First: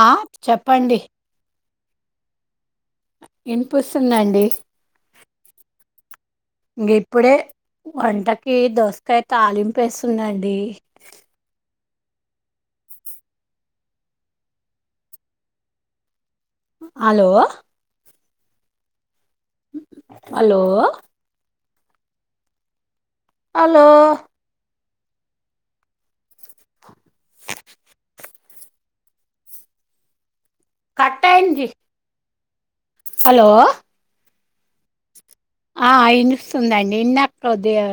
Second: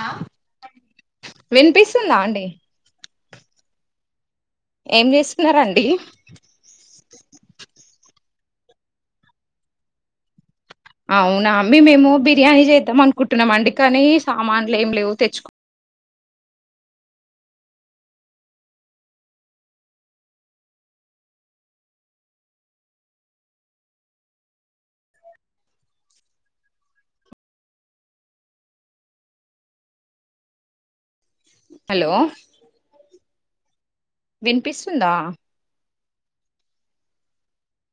ఆ చెప్పండి తుందా అండి వినిపిస్తుందండి ఏం చేస్తున్నారండి కీర్ దోసకాయ తాలింపు వేస్తున్నా అండి అవునా మేము ఏమో బిర్యానీ చేద్దాం అనుకుంటున్నాం అండి కానీ సామాన్లు ఏం లేవు తెచ్చుకో అలో అలో అలో కట్ అయింది హలో [inaudible] హలో వినిపిస్తుందా ఆ ఇనిస్తుందండి ఇందాక కొద్దిగా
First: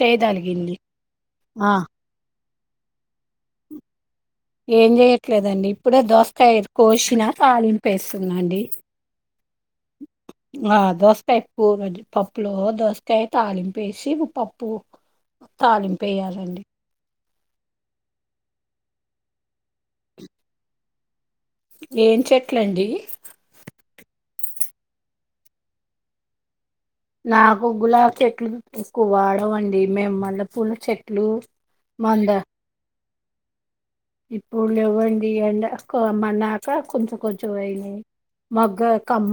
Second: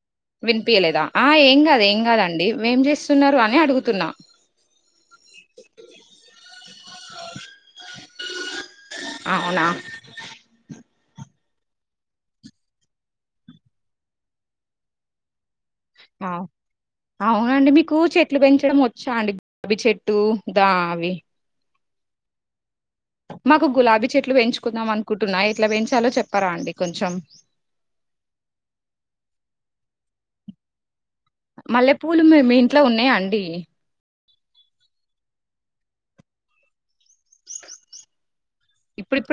చేయగలిగింది వినిపియలేదా ఆ ఏం గాదు ఏం గాదండి ఏం చేస్తున్నారు అని అడుగుతున్నా ఏం చేయట్లేదండి ఇప్పుడే దోస్కాయ కోసినా తాలింపేస్తున్నాండి అవునా ఆ దోస్ పెప్పు పప్పులో దోసకాయ్ తాలింపేసి పప్పు తాలింపు ఆ వెయ్యాలండి అవునండి మీకు చెట్లు పెంచడం వచ్చా అండి గులాబీ చెట్టు దా అవి ఏం చెట్లండి మాకు గులాబీ చెట్లు పెంచుకుందాం అనుకుంటున్నా ఎట్లా పెంచాలో చెప్పారా అండి కొంచెం నాకు గులాబ్ చెట్లు తీసుకువాడం అండి మేము మల్లెపూలు చెట్‌ మల్లెపూలు మి మీ ఇంట్లో ఉన్నాయా అం డి ఇప్పుడు లెవ్వండి ఎండకోమన్నక కొంచెం కొంచెం అయినయి మొగ్గకమ్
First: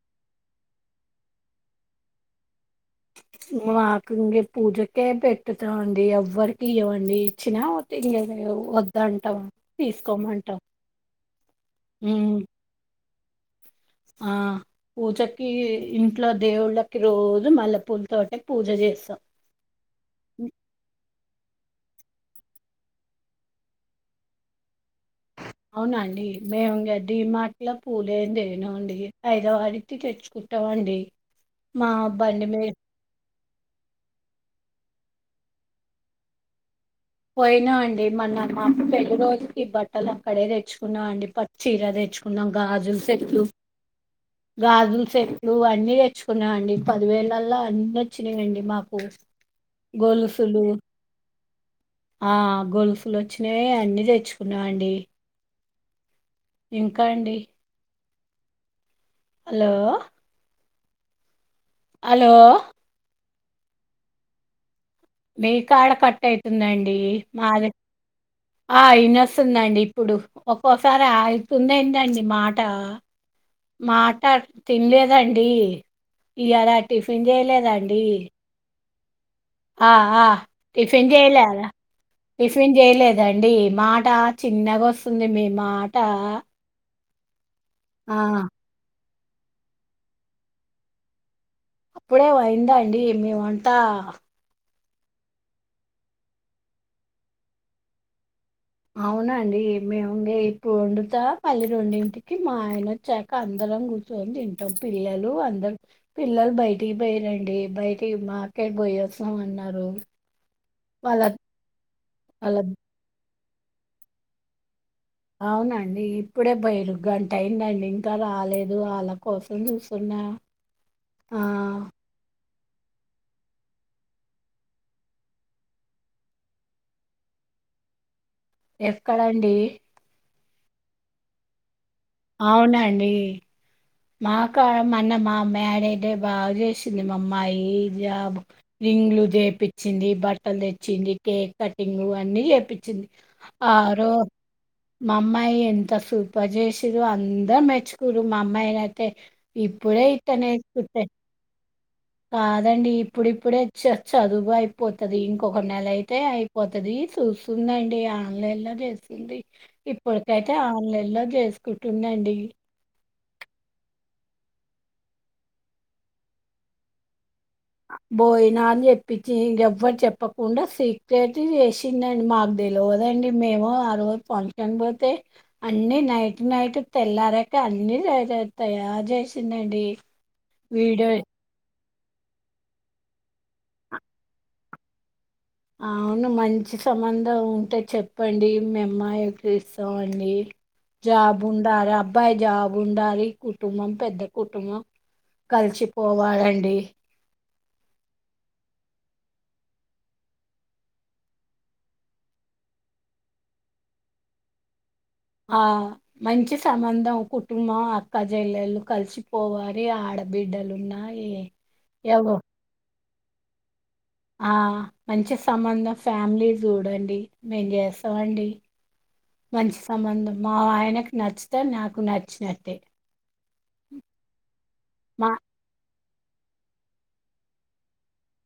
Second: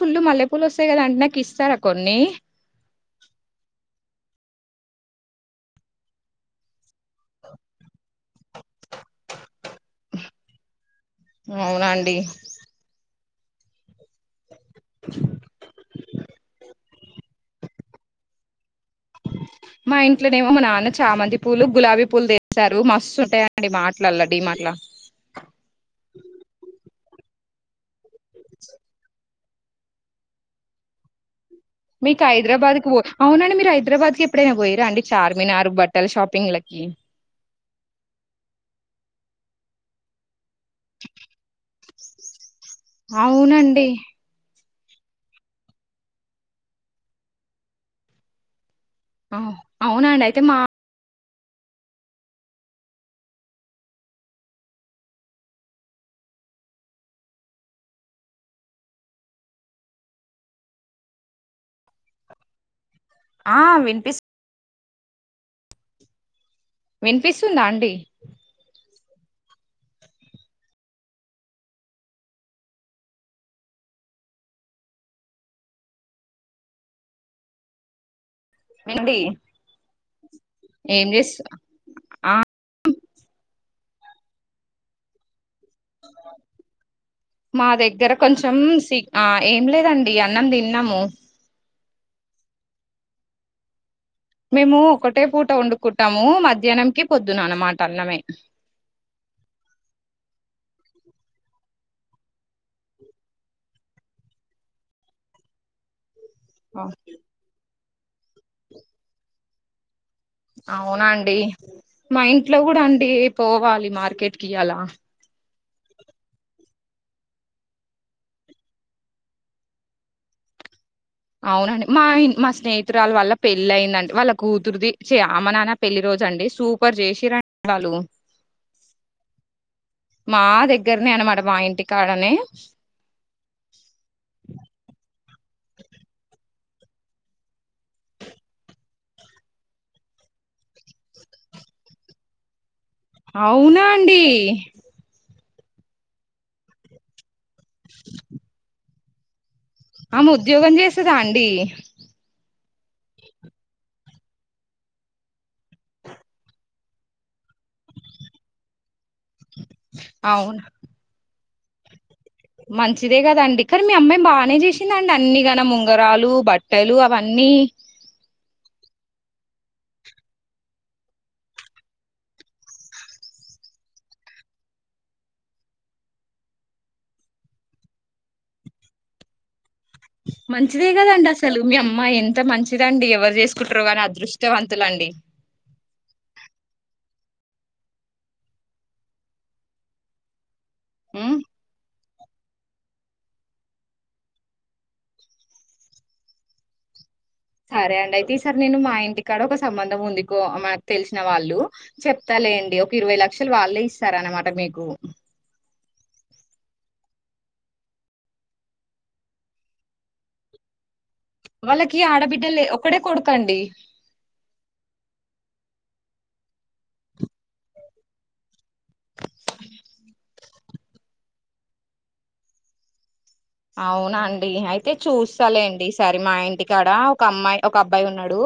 ఫుల్‌మల్లెపూలు వస్తాయి కదా అంటే నాకు ఇస్తారా కొన్ని కుంగెపూజకే పెట్టుత మండి ఎవ్వరకి ఇయ్య మం డి ఇచ్చినా వద్దంటాం తీసుకోమంటాం అవునండి హ్మ్ ఆ పూజకి ఇంట్లో దేవుళ్ళకి రోజు మల్లె పూలు తోటక్ మా ఇంట్లోనేమో మా నాన్న చామంతి పూలు గులాబీ పూలు తెస్తారు మస్తు ఉంటాయండి మాట్‌లల్ల డీమాటల అవునా అండి మేము ఇంగ డీమాట్లో పూలేందేనో అండి ఐదవ వారితి తెచ్చుకుంటామండి మా మీకు బండి మీద హైదరాబాద్కి పో అవునాని మీరు హైదరాబాద్కి ఎప్పు డైనా పోయిరా అండి చార్మినారు బట్టలు షాపింగ్ లకి పోయినా అండి మన్న మాకు పెళ్లి రోజుకి బట్టలు అక్కడే తెచ్చుకున్నాం అండి పట్టుచీరా తెచ్చుకున్నాం గాజులు సెట్టు అవునండి గాజులు సెట్లు అన్ని తెచ్చుకున్నామండి పదివేలల్లా అన్ని వచ్చినాయండి మా ఆ అవునాండి అయితే మా ఆ గోలుసులు వచ్చినావి అన్ని తెచ్చుకున్నామండి ఇంకా అండి హలో హలో ఆ వినిపిస్తు మీకా ఆడకట్టైతే తుందండి వినిపిస్తుందా మాది అండి ఆ ఇ విన్నొస్తుందండి ఇప్పుడు ఒక్కోసారి అవుతుంది ఏంటండి మాట మాట తినలేదండి ఇలా టిఫిన్ చేయలేదండి మండి ఆ ఆ టిఫిన్ చేయలేద ఆ టిఫిన్ చేయలే అదండి ఏ మాట చిన్నగా వస్తుంది మేము మాట మా దగ్గర ఆ కొంచెం సి ఆ ఏం లేదండి అన్నం తిన్నాము అప్పుడే అయిందా అండి మేమంతా మేము ఒకటే పూట వండుకుంటాము మధ్యాహ్నం కి పొద్దున అన్నమాట అన్నమే అవునండి మేము ఇప్పుడు వండుతా పల్ల రెండింటికి మా ఆయన వచ్చాక అందరం కూర్చొని తింటాం పిల్లలు అందర పిల్లలు బయటికి పోయిరండి బయట మాకెట్ పోయి వచిన్నం అ అవునాండి మా వాళ్ళ ఇంట్లో కూడా అండి పోవాలి మార్కెట్కి అలా అవునండి ఇప్పుడే బయలు గంట అయిందండి ఇంకా రాలేదు వాళ్ళ కోసం చూస్తున్నా ఆ అవునండి మా మా స్నేహితురాలు వల్ల పెళ్లి అయిందండి వాళ్ళ కూతురుది అమ నాన్న పెళ్లి రోజు అండి సూపర్ జెసిరూ వాళ్ళ ఎక్కడండి మా దగ్గరనే అనమాట మా ఇంటికి అవునా అండి మా మన్న మా మడ అతే బాగా చేసింది మా అమ్మాయి రింగ్లు చేపించింది బట్టలు తెచ్చింది కేక్ కటింగ్ అన్ని చేపిి ది అవునా అండి మా అమ్మ అవి ఎంత సూపర్ చేసదో అంత ద మెచ్చుకుర్రు మా అమ్మయి తే ఆమె ఉద్యోగం చేసేదా అండి కాదండి ఇప్పుడిప్పుడే చదువు అయిపోతది ఇంకొక నెలయితే అయిపోతది చూస్తు దండి ఆన్లైన్ లో చేస్తుంది ఇప్పటికైతే అవునా ఆన్లైన్ లో చేస్తు కుంటుందండి మంచిదే కదండి కానీ మీ అమ్మాయి బానే చేసిందండి అన్నిగనం ఉంగరాలు బట్టలు అవన్నీ బోయిన అని చెప్ పిచ్చి ఇంగ ఎవరికి చెప్పకుండా సీక్రెట్ చేసిందండి మాకు తెలియదండి మేము ఆ రోజు ఫంక్షన్ పోతే అన్ని నైట్ నైట్ తెల్లారక అన్ని తయారు చేసిందండి మంచిదే వీడియో కదండి అసలు మీ అమ్మా మ్మాయి ఎంత మంచిదండి ఎవరు చేసుకుంటరో కానీ అదృష్టవంతులండి అవును మంచి సంబంధం ఉంటె చెప్పండి మీ అమ్మాయికి ఇస్తమండి ఉమ్ జాబ్ ఉండాలే అబ్ అబ్బాయి జాబ్ ఉండాలి కుటుంబం పెద్ద కుటుంబం కలిసిపోవాలండి సరే అండి అయితే ఈసారి నేను మా ఇంటికాడ ఒక సంబంధం ఉంది కో మనకు తెలిసిన వాళ్ళు చెప్తాలేండి ఒక ఇరవై లక్షలు వాళ్ళే ఇస్తారన్నమాట మీకు ఆ మంచి సంబంధం కుటుంబం అక్క చెల్లెలు కలిసిపోవాలి ఆడబిడ్డలున్నా ఏ వాళ్ళకి ఎవరు ఆడబిడ్డలే ఒక్కడే కొడుకు కండి ఆ మంచి సంబంధం ఫ్యామిలీ చూడండి మేం చేస్తమండి మంచి సంబంధం మా ఆయనకు నచ్చుతే నాకు నచ్చినట్టే అవునాండి అయితే మా చూస్తలేండి సరే మా ఇంటికాడ ఒక అమ్మాయి ఒక అబ్బాయి ఉన్నడు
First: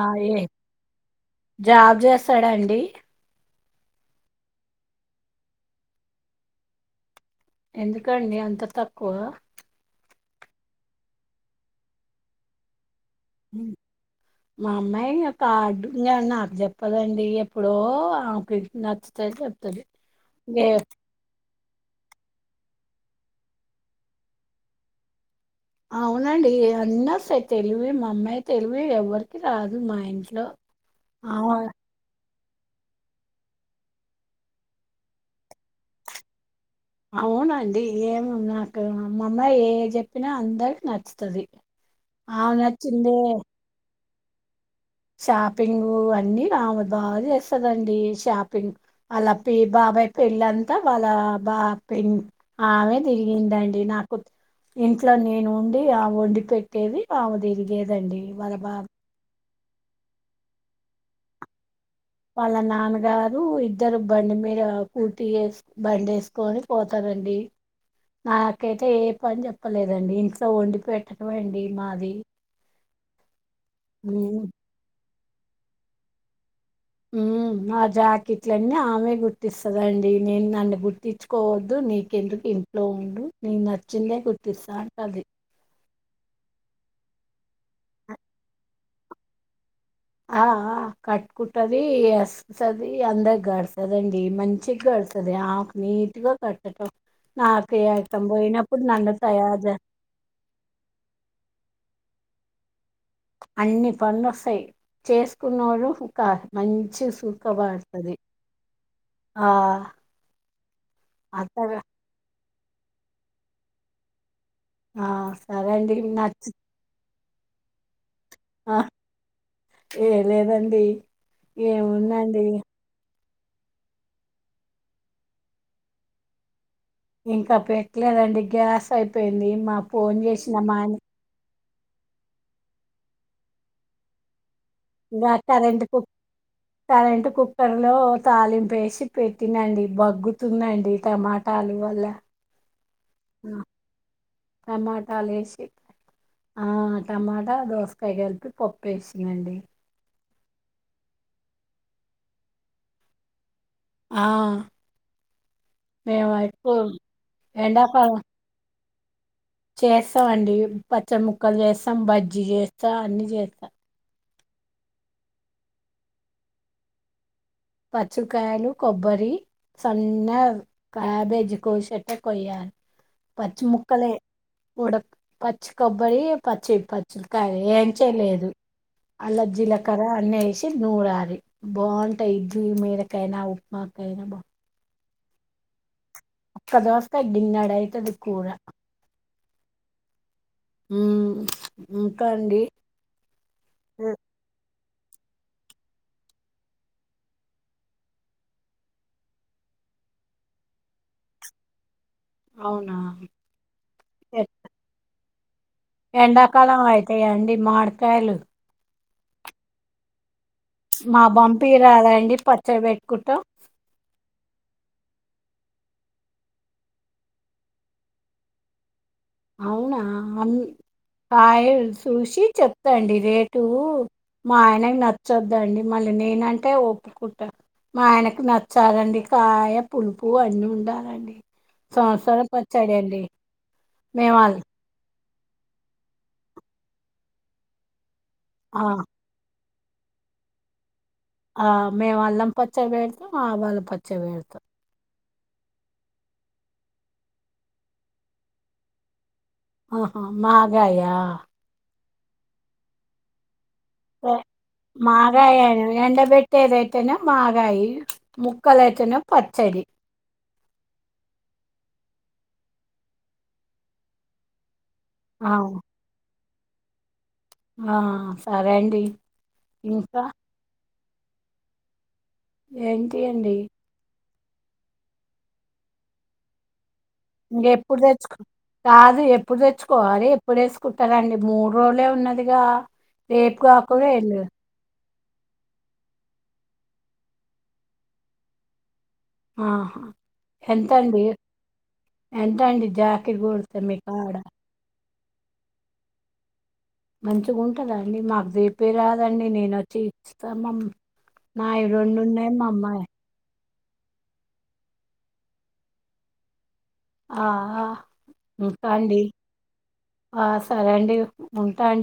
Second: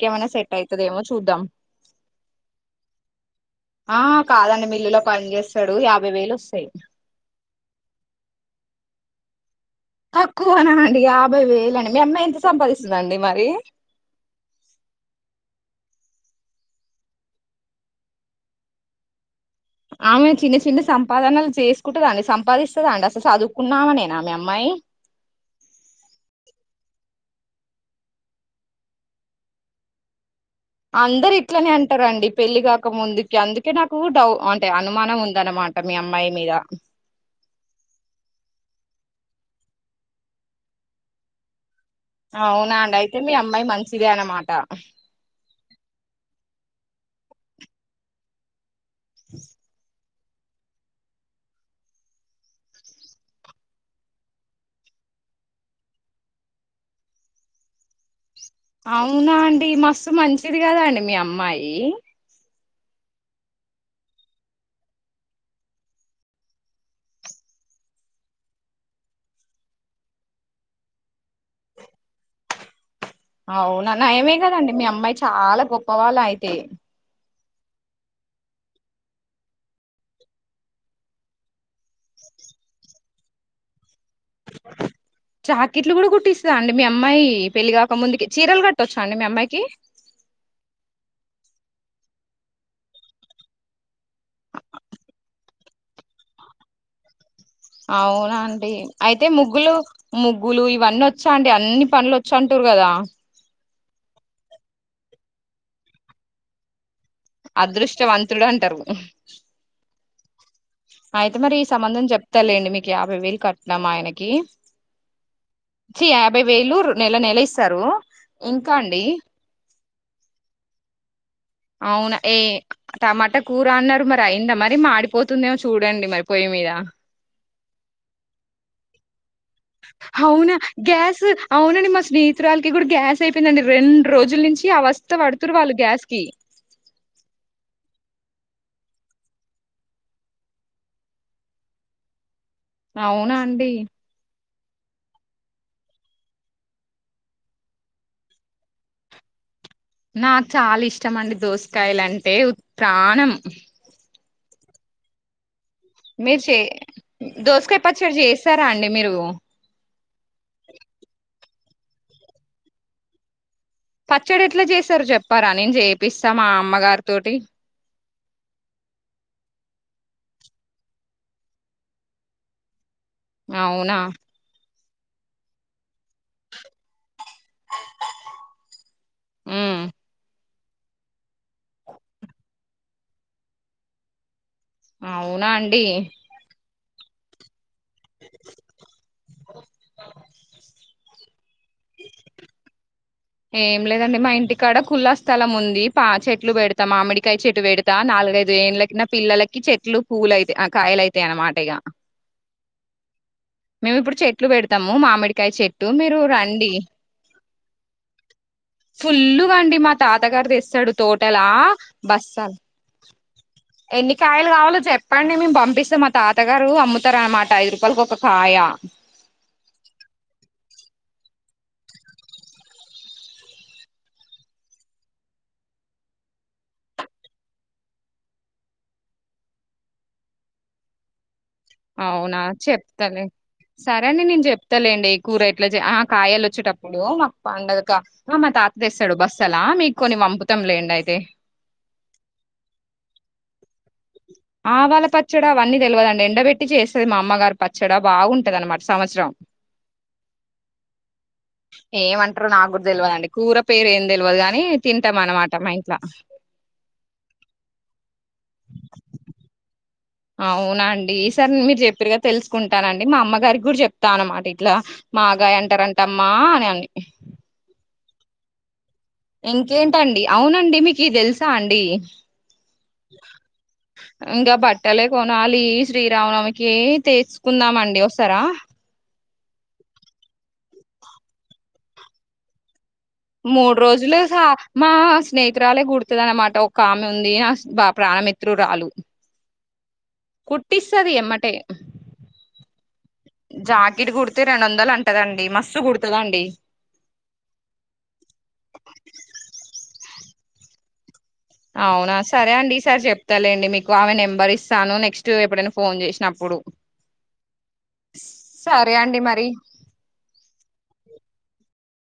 ఆ ఏ జాబ్ చేస్తాడాండి ఆ కాదండి మిల్లులో పని చేస్తడు యాభై వేలు వస్తయి ఎందుకండి అంత తక్కువ తక్కువనా అండి యాభై వేలు అండి మీ అమ్మాయి ఎంత సంపాదిస్తది మా అమ్మాయి ఒక [unintelligible] ఇంగ నాకు చెప్పదండి ఎప్పుడో ఆమెకు నచ్చుతే ఆమె చిన్న చిన్న సంపాదనలు చేసుకుంటదాండి సం పాదిస్తదా అండి అసలు సదువుకున్నామెనేన మీ అమ్మాయి అవునండి అన్నోస్తయ్ తెలివి మా అమ్మాయి తెలివి ఎవ్వరికి రాదు మా ఇంట్లో అందరు ఆమ ఇట్లనే అంటరండి పెళ్లి కాక ముందుకి అందుకే నాకు డౌ అంటే అనుమానం ఉందన్నమాట మీ అమ్మాయి మీద అవునండి ఏమీ నాకు మా అమ్మాయి ఏది చెప్పినా అందరికి నచ్చుతది ఆమె అవునా అండి నచ్చిందే అయితే మీ అమ్మాయి మంచి దే అన్నమాట షాపింగ్ అన్ని ఆమె బా చేస్తదండి షాపింగ్ అలా పి బాబా పెళ్ళంతా వాళ్ళ బా పె ఆమె తిరిగిందండి నాకు ఇంట్లో నేను ఉండి ఆమె వండి పెట్టేది ఆమె తిరిగేదండి వాళ్ళ బా అవునా అండి ఈ మస్తుసు మంచిది కద అండి మీ అమ్మాయి వాళ్ళ నాన్నగారు ఇద్దరు బండి మీద కూర్తిే బండి వేసుకొని పోతారండి నాకైతే ఏ పని చెప్పలేదండి ఇంట్లో వండి పెట్టడండండి మాది అవునా నైమే ఉమ్, కదండి మీ అమ్మాయి చాలా గొప్ప వాళ్ళ అయితే మ్ నా జాకెట్లన్నీ ఆమె గుర్తిస్తదండి నేను నన్ను గుర్తించుకోవద్దు నీకెందుకు ఇంట్లో ఉండు న నచ్చ చిన్నగా కూటిస్తా అంటది ఇస్తా అండి మీ అమ్మాయి పెళ్లి కాక ముందు చీరలు కట్ట వచ్చా అండి మీ అమ్మాయికి ఆ ఆ కట్టుకుంటది ఎస్తుకుతుది అందరి గడుతుదండి మంచిగా గడుతుంది ఆకు నీట్గా కట్టడంం అవునండి అయితే తయారు ముగ్గులు చే ముగ్గులు ఇవన్నీ వచ్చా అండి అన్ని పనులు వచ్చ చంటూర్ కదా అన్ని పనులు వస్తాయ్ చేసుకున్నడు ఒక మంచి సుఖపడుతది అదృష్టవంతుడు అంటారు ఆ అయితే మరి ఈ అత్తగా సంబంధం చెప్ కస్తలేండి మీకు యాభై వేలు కట్నామా ఆయనకి ఆ సరే అండి చి యాభై నచ్చి వేలు నెల నెల ఇస్తారు ఇంకా ఆ అండి ఏ లేదండి అవునా ఏ ఏముందండి టమాటా కూర అన్నారు మరి అయిందా మరి మాడిపోతుందేమో చూడండి మరి పొయి మీద ఇంకా పెట్టలేదండి గ్యాస్ అయి యిపోయింది మా ఫోన్ అవునా చేసినమ్మా అని గ్యాస్ అవునండి మా స్నేహితురాలకి కూడా గ్యాస్ అయిపోయిందండి రెండు రోజుల నుంచి అవస్థ ఇ పడుతురు వాళ్ళు కరెట్ గ్యాస్ కుక్ కి కరెట్ కుక్కర్ లో తాలింపేసి పెట్టినండి బగ్గుతుందండి టమాటాలు వల్ల అవునా ఆ, అండి టమాటాలు వేసి ఆ టమాటా దోసకాయ కలిపి పప్పు వేసిందండి నాకు చాలా ఇష్టం అండి దోసకాయలు అంటే ప్రాణం ఆ మేము మీరు చే ఎక్కువ దోసకయ పచ్చడు చేస్తారా అండి మీరు చేస్తాం అండి పచ్చ ముక్కలు చేస్తాం బజ్జి చేస్తాం అన్ని చేస్తాం పచ్చడి ఎట్లా చేశారు చెప్పారా నేను చేపిస్తా మా అమ్మగారితోటి పచ్చుకాయలు కొబ్బరి సన్న క్యాబేజీ కోసేట్ట కొయ్యాలి. పచ్చి అవునా ముక్కలేే. ఉడక్ పచ్చి కొబ్బరి పచ్చిద్ ప చ్చిది కాయ్ ఏంచేలేదు. అల ఉమ్ జిలకర అన్ని ఏస్ టె నూరాలి. బాగుంటాయి ఇడ్ లీ మీదకైనా, ఉప్మా కైనా బాన్ అవునా అండి! ఒక్క దోసకాయ గిన్నెడై తది కూర. మ్మ్ ఇంకా అండి ఏం లేదండి. మా ఇంటి కాడ కుల్ల స్థలం ఉంది. పా చెట్లు పెడతా, మామిడికాయ చెట్టు పెడతా నాలుగైదు ఎండ్లకి, నా పిల్లలకి చెట్లు పూవులయితాయి ఆ కాయలయితాయి అన్నమాట ఇగ. అవునా! మేము ఇప్పుడు చెట్లు పెడతాము. మామిడి కాయ చెట్ ఎండాకాలం అయితయా అండి? మామిడికాయలు ఫుల్లుగా అండి. మా తాతగారు తెస్ డు మా తోటలా! పంపిరాదండి బస్తాల్, పచ్చడి పెట్టుకుంటాం ఎన్ని కాయలు కావాలో చెప్పండి మేం పంపిస్తే, మా తాతగారు అమ్ముతారన్నమాట. ఐదు రూపాయలకి ఒక కాయ అవునా! అన్ కాయ చూసి చెప్తాండి. రేటు మా ఆయనకు నచ్చొద్దండి. మళ్ళీ నేనంటే, ఒప్పుకుంటా మా ఆయనకు నచ్చాలండి. కాయ పులుపు అన్నీ ఉండాలండి. అవునా! సంవత్సరం పచ్చడి అండి చెప్తలే. సరే. అండీ మేము నేను అల్ చెప్తాలేండి. ఈ కూర ఎట్ల చేయ? ఆ కాయలు వచ్చేటప్పుడు మాక్ పండగ ఆ మా తాత తెస్తాడు. బస్తాలా, మీక్ కొన్ని పంపుతం లేండి. అయి ఆ మేము అల్లం పచ్చడి పెడతాం. ఆవాల పచ్ చ్చడి పెడతా. ల పచ్చడి అవన్నీ తెల్వదండి. ఎండబెట్టి చేస్తది మా అమ్మగారు పచ్చడ బాగుంటది అన్నమాట సంవత్సరం. ఆహా, మాగాయ? ఏమంటరో నాక్కూడా తెల్వదండి. కూర పేరు ఏం తెలవదు గాని తింటాం అనమాట మా మాగాయని, ఇంట్ల ఎండబెట్టేదైతేనే మాగాయి. ముక్ క్కలు అయితేనే పచ్చడి. అవునండి. ఈ సరి మీరు చెప్పిర్ గా తెలుసుకుంటానండి. మా అమ్మగారికి కూడా చెప్తా అనమాట. ఇట్లా, ఆ మాగాయ్ అంటారంటమ్మా మ్యాని ఆ సరే అండి ఇంకేంటండి ఇంకా అవునండి మీకు ఇది తెలుసా అండి ఏంటి అండి ఇంకా బట్టలే కొనాలి శ్రీరామనవమికి ఇంగ ఎప్పుడు తెచ్చుకుందామండి తెచ్చుకో వస్తారా కాదు ఎప్ ఎప్పుడు తెచ్చుకోవాలి ఎప్పుడు వేసుకుంటారండి మూడు రోజులే ఉన్నదిగా రేపు మూడు కాకుండా రోజులుస ఎల్లు మా స్నేహితురాలే కూడతాది అన్నమాట ఒక ఆమె ఉంది నా ప్రాణమిత్రురాలు ఆహా కుట్టిస్తది ఎంతండి ఎమ్మటే ఎంతండి జాకెట్ కూడితే మీ కాడ కూడతదండి మస్త్ కుడుతదండి మంచిగా ఉంటద అండి మాకు చుపియా రాదండి నేను వచ్చి స్థమమ్ అవునా సరే అండి ఈసారి చెప్తలేండి మీక్ ఆమె నెంబర్ ఇస్తాను నెక్స్ట్ ఎప్పుడైనా ఫోన్ చేసినప్పుడు ఆ ఆ ఇంకా సరే అండి మరి ఆ సరే అండి తన్